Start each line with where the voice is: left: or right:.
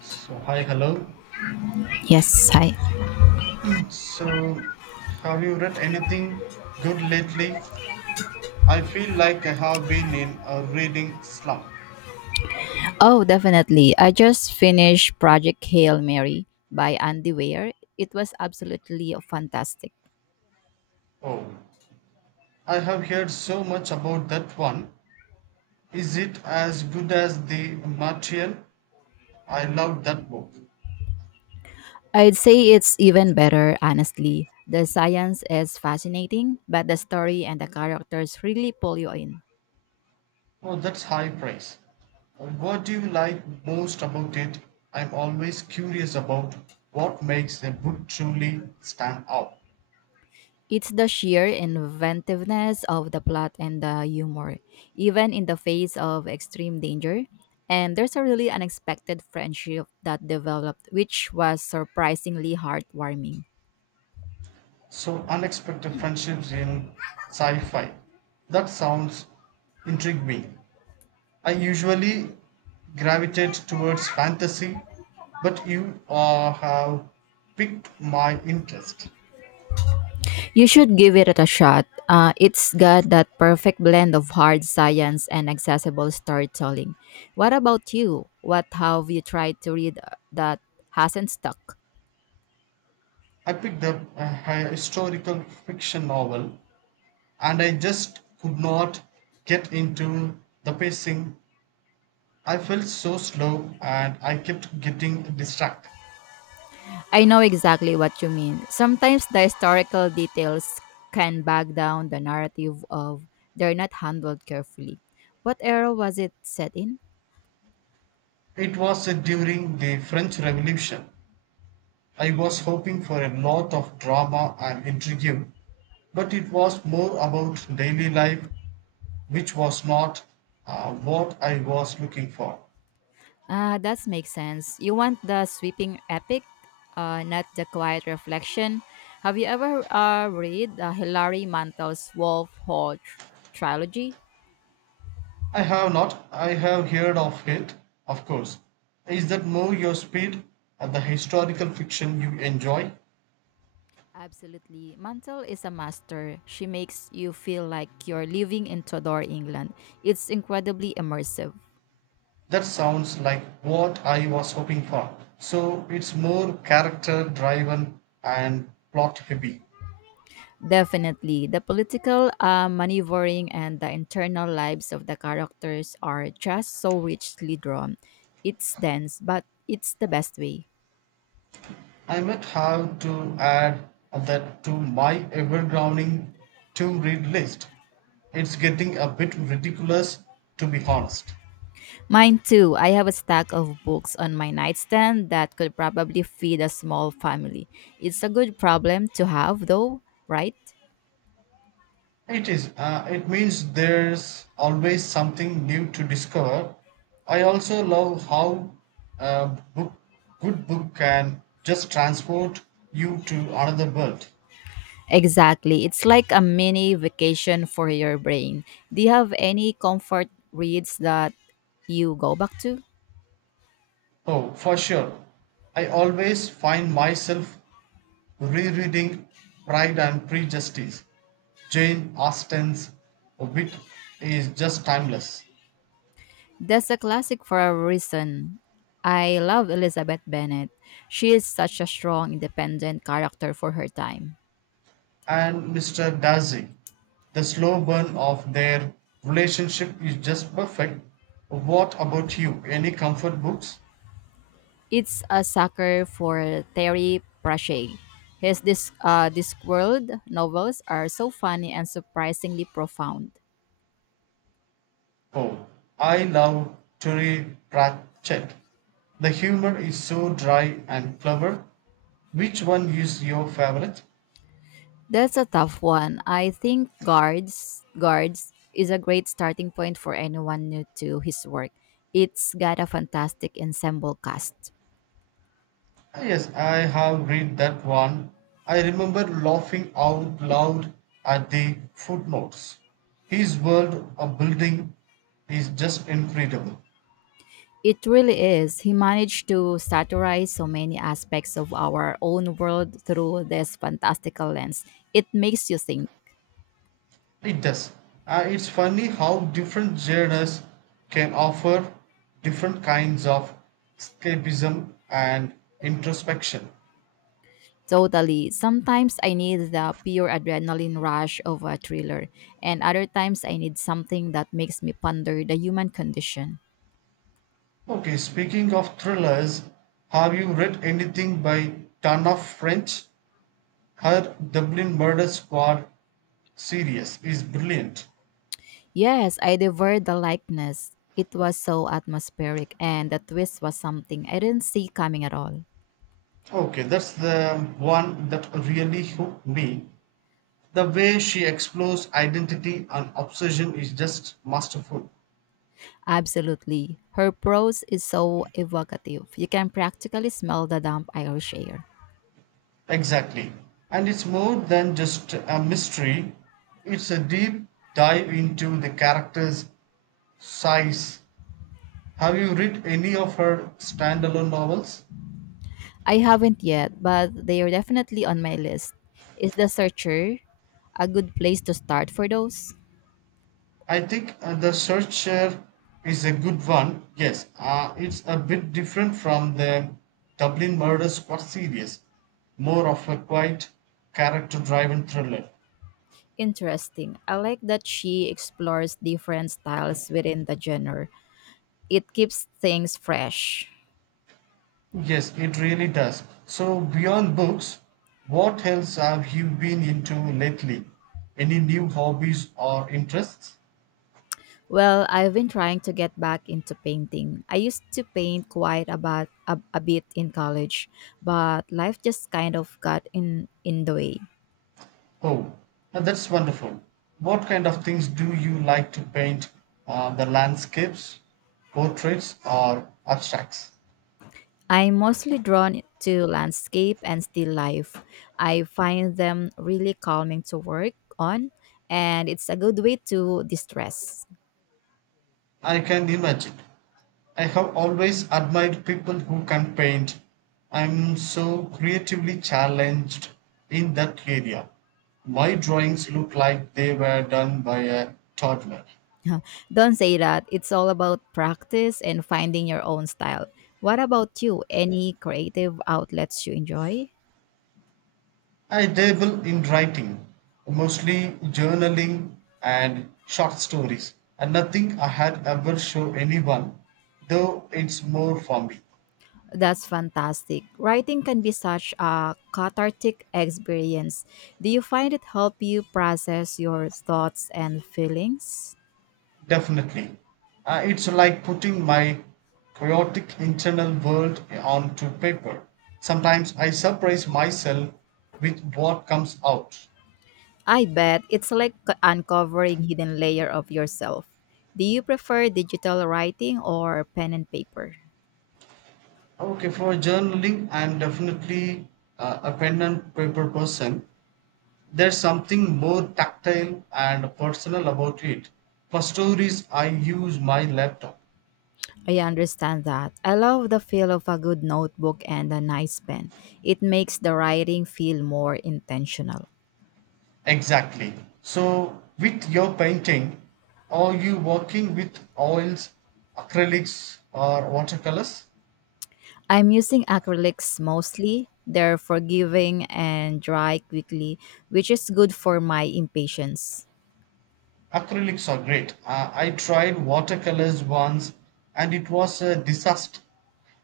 right: So, hi, hello.
left: Yes, hi.
right: So, have you read anything good lately? I feel like I have been in a reading slump.
left: Oh, definitely. I just finished Project Hail Mary by Andy Weir. It was absolutely fantastic.
right: Oh, I have heard so much about that one. Is it as good as The Martian? I love that book.
left: I'd say it's even better, honestly. The science is fascinating, but the story and the characters really pull you in.
right: Oh, that's high praise. What do you like most about it? I'm always curious about what makes a book truly stand out.
left: It's the sheer inventiveness of the plot and the humor, even in the face of extreme danger. And there's a really unexpected friendship that developed, which was surprisingly heartwarming.
right: So unexpected friendships in sci-fi. That sounds intriguing. I usually gravitate towards fantasy, but you have piqued my interest.
left: You should give it a shot. It's got that perfect blend of hard science and accessible storytelling. What about you? What have you tried to read that hasn't stuck?
right: I picked up a historical fiction novel, and I just could not get into the pacing. I felt so slow, and I kept getting distracted.
left: I know exactly what you mean. Sometimes the historical details can bog down the narrative of they're not handled carefully. What era was it set in?
right: It was during the French Revolution. I was hoping for a lot of drama and intrigue, but it was more about daily life, which was not what I was looking for.
left: Ah, that makes sense. You want the sweeping epic, not the quiet reflection. Have you ever read Hilary Mantel's Wolf Hall trilogy?
right: I have not, I have heard of it, of course. Is that more your speed and the historical fiction you enjoy?
left: Absolutely. Mantel is a master. She makes you feel like you're living in Tudor England. It's incredibly immersive.
right: That sounds like what I was hoping for. So it's more character driven and plot heavy.
left: Definitely. The political maneuvering and the internal lives of the characters are just so richly drawn. It's dense, but it's the best way.
right: I might have to add that to my ever growing to read list. It's getting a bit ridiculous, to be honest.
left: Mine too. I have a stack of books on my nightstand that could probably feed a small family. It's a good problem to have, though, right?
right: It is. It means there's always something new to discover. I also love how a book, good book can just transport you to another world.
left: Exactly. It's like a mini vacation for your brain. Do you have any comfort reads that you go back to?
right: Oh, for sure. I always find myself rereading Pride and Prejudice. Jane Austen's wit is just timeless,
left: That's a classic for a reason. I love Elizabeth Bennet. She is such a strong, independent character for her time.
right: and Mr. Darcy, the slow burn of their relationship is just perfect. What about you? Any comfort books?
left: It's a sucker for Terry Pratchett. His Discworld novels are so funny and surprisingly profound.
right: Oh, I love Terry Pratchett. The humor is so dry and clever. Which one is your favorite?
left: That's a tough one. I think Guards Guards is a great starting point for anyone new to his work. It's got a fantastic ensemble cast.
right: Yes, I have read that one. I remember laughing out loud at the footnotes. His world of building is just incredible.
left: It really is. He managed to satirize so many aspects of our own world through this fantastical lens. It makes you think.
right: It does. It's funny how different genres can offer different kinds of escapism and introspection.
left: Totally. Sometimes I need the pure adrenaline rush of a thriller, and other times I need something that makes me ponder the human condition.
right: Okay, speaking of thrillers, have you read anything by Tana French? Her Dublin Murder Squad series is brilliant.
left: Yes, I devoured the likeness. It was so atmospheric, and the twist was something I didn't see coming at all.
right: Okay, that's the one that really hooked me. The way she explores identity and obsession is just masterful.
left: Absolutely. Her prose is so evocative. You can practically smell the damp Irish air.
right: Exactly. And it's more than just a mystery, it's a deep dive into the character's size. Have you read any of her standalone novels?
left: I haven't yet, but they are definitely on my list. Is The Searcher a good place to start for those?
right: I think the searcher is a good one. Yes, it's a bit different from the Dublin Murder Squad series, more of a quiet, character-driven thriller.
left: Interesting. I like that she explores different styles within the genre. It keeps things fresh.
right: Yes, it really does. So beyond books, what else have you been into lately? Any new hobbies or interests?
left: Well, I've been trying to get back into painting. I used to paint quite a bit in college, but life just kind of got in the way.
right: Oh, now that's wonderful. What kind of things do you like to paint? The landscapes, portraits, or abstracts?
left: I'm mostly drawn to landscape and still life. I find them really calming to work on, and it's a good way to distress.
right: I can imagine. I have always admired people who can paint. I'm so creatively challenged in that area. My drawings look like they were done by a toddler.
left: Don't say that. It's all about practice and finding your own style. What about you? Any creative outlets you enjoy?
right: I dabble in writing, mostly journaling and short stories, and nothing I had ever show anyone, though it's more for me.
left: That's fantastic. Writing can be such a cathartic experience. Do you find it help you process your thoughts and feelings?
right: Definitely. It's like putting my chaotic internal world onto paper. Sometimes I surprise myself with what comes out.
left: I bet it's like uncovering hidden layer of yourself. Do you prefer digital writing or pen and paper?
right: Okay, for journaling, I'm definitely a pen and paper person. There's something more tactile and personal about it. For stories, I use my laptop.
left: I understand that. I love the feel of a good notebook and a nice pen. It makes the writing feel more intentional.
right: Exactly. So, with your painting, are you working with oils, acrylics, or watercolors?
left: I'm using acrylics mostly. They're forgiving and dry quickly, which is good for my impatience.
right: Acrylics are great. I tried watercolors once and it was a disaster.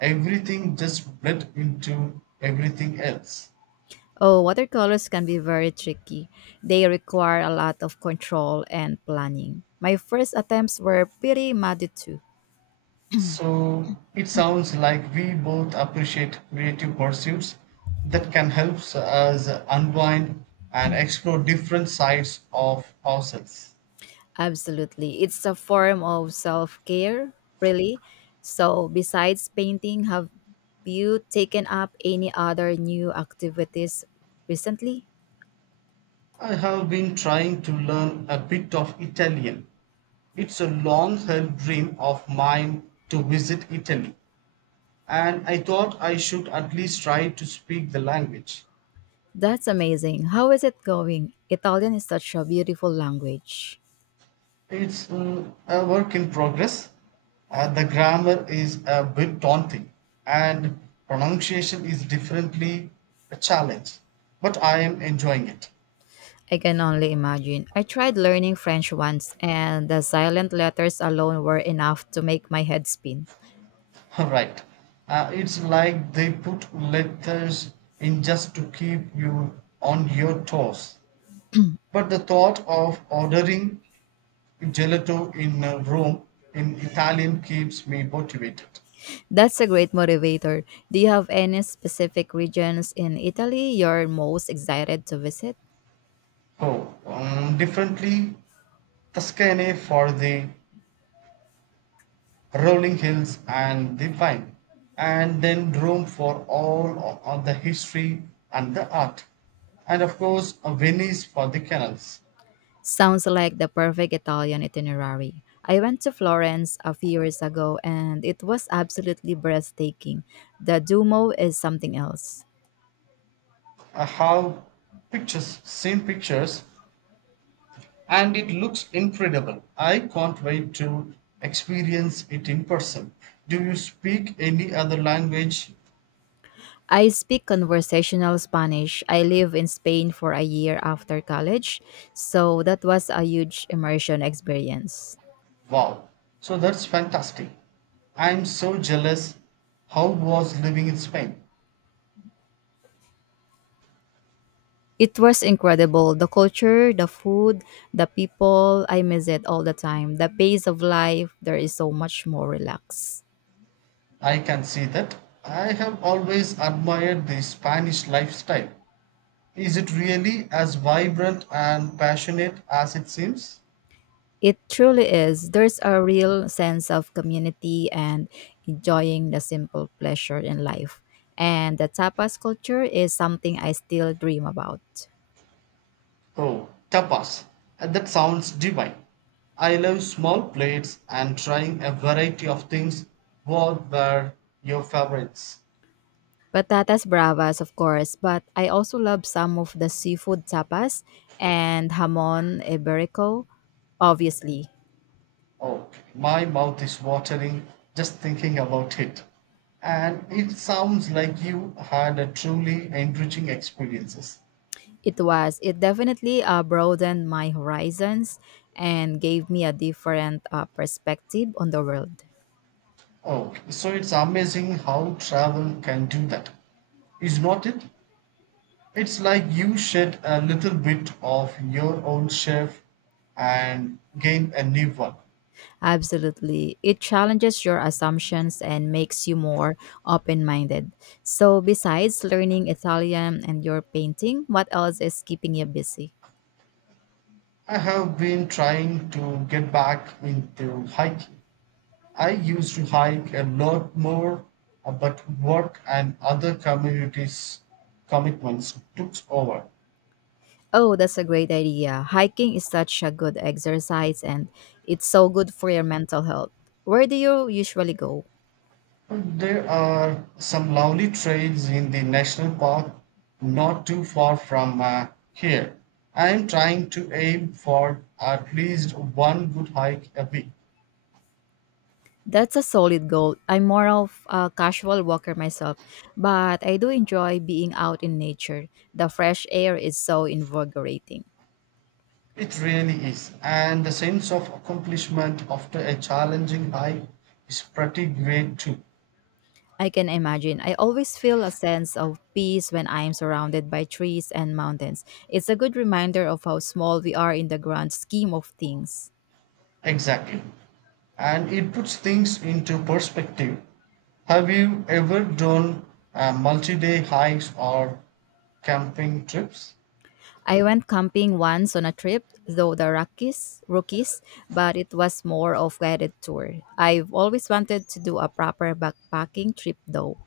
right: Everything just bled into everything else.
left: Oh, watercolors can be very tricky. They require a lot of control and planning. My first attempts were pretty muddy too.
right: So, it sounds like we both appreciate creative pursuits that can help us unwind and explore different sides of ourselves.
left: Absolutely. It's a form of self care, really. So, besides painting, have you taken up any other new activities recently?
right: I have been trying to learn a bit of Italian. It's a long held dream of mine to visit Italy, and I thought I should at least try to speak the language.
left: That's amazing. How is it going? Italian is such a beautiful language.
right: It's a work in progress. The grammar is a bit daunting, and pronunciation is definitely a challenge, but I am enjoying it.
left: I can only imagine. I tried learning French once, and the silent letters alone were enough to make my head spin.
right: Right. It's like they put letters in just to keep you on your toes. But the thought of ordering gelato in a Rome in Italian keeps me motivated.
left: That's a great motivator. Do you have any specific regions in Italy you're most excited to visit?
right: Oh, differently, Tuscany for the rolling hills and the wine, and then Rome for all of the history and the art, and of course, Venice for the canals.
left: Sounds like the perfect Italian itinerary. I went to Florence a few years ago, and it was absolutely breathtaking. The Duomo is something else.
right: I have seen pictures, and it looks incredible. I can't wait to experience it in person. Do you speak any other language?
left: I speak conversational Spanish. I lived in Spain for a year after college, so that was a huge immersion experience.
right: Wow. So that's fantastic. I'm so jealous. How was living in Spain?
left: It was incredible. The culture, the food, the people, I miss it all the time. The pace of life, there is so much more relaxed.
right: I can see that. I have always admired the Spanish lifestyle. Is it really as vibrant and passionate as it seems?
left: It truly is. There's a real sense of community and enjoying the simple pleasure in life. And the tapas culture is something I still dream about.
right: Oh, tapas. That sounds divine. I love small plates and trying a variety of things. What were your favorites?
left: Patatas bravas, of course, but I also love some of the seafood tapas and jamon iberico, obviously.
right: Oh, my mouth is watering just thinking about it. And it sounds like you had a truly enriching experiences.
left: It definitely broadened my horizons and gave me a different perspective on the world.
right: Oh, so it's amazing how travel can do that. Is not it? It's like you shed a little bit of your old self and gain a new one.
left: Absolutely. It challenges your assumptions and makes you more open minded. So, besides learning Italian and your painting, what else is keeping you busy?
right: I have been trying to get back into hiking. I used to hike a lot more, but work and other communities commitments took over.
left: Oh, that's a great idea. Hiking is such a good exercise and it's so good for your mental health. Where do you usually go?
right: There are some lovely trails in the national park not too far from here. I am trying to aim for at least one good hike a week.
left: That's a solid goal. I'm more of a casual walker myself, but I do enjoy being out in nature. The fresh air is so invigorating.
right: It really is, and the sense of accomplishment after a challenging hike is pretty great too.
left: I can imagine. I always feel a sense of peace when I am surrounded by trees and mountains. It's a good reminder of how small we are in the grand scheme of things.
right: Exactly. And it puts things into perspective. Have you ever done multi day hikes or camping trips?
left: I went camping once on a trip, though the Rockies, but it was more of guided tour. I've always wanted to do a proper backpacking trip though.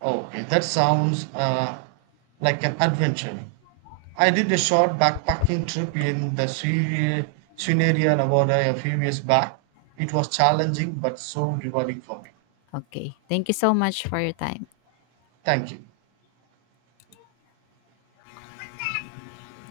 right: Okay, that sounds like an adventure. I did a short backpacking trip in the Sri Nevada a few years back. It was challenging but so rewarding for me.
left: Okay. Thank you so much for your time.
right: Thank you.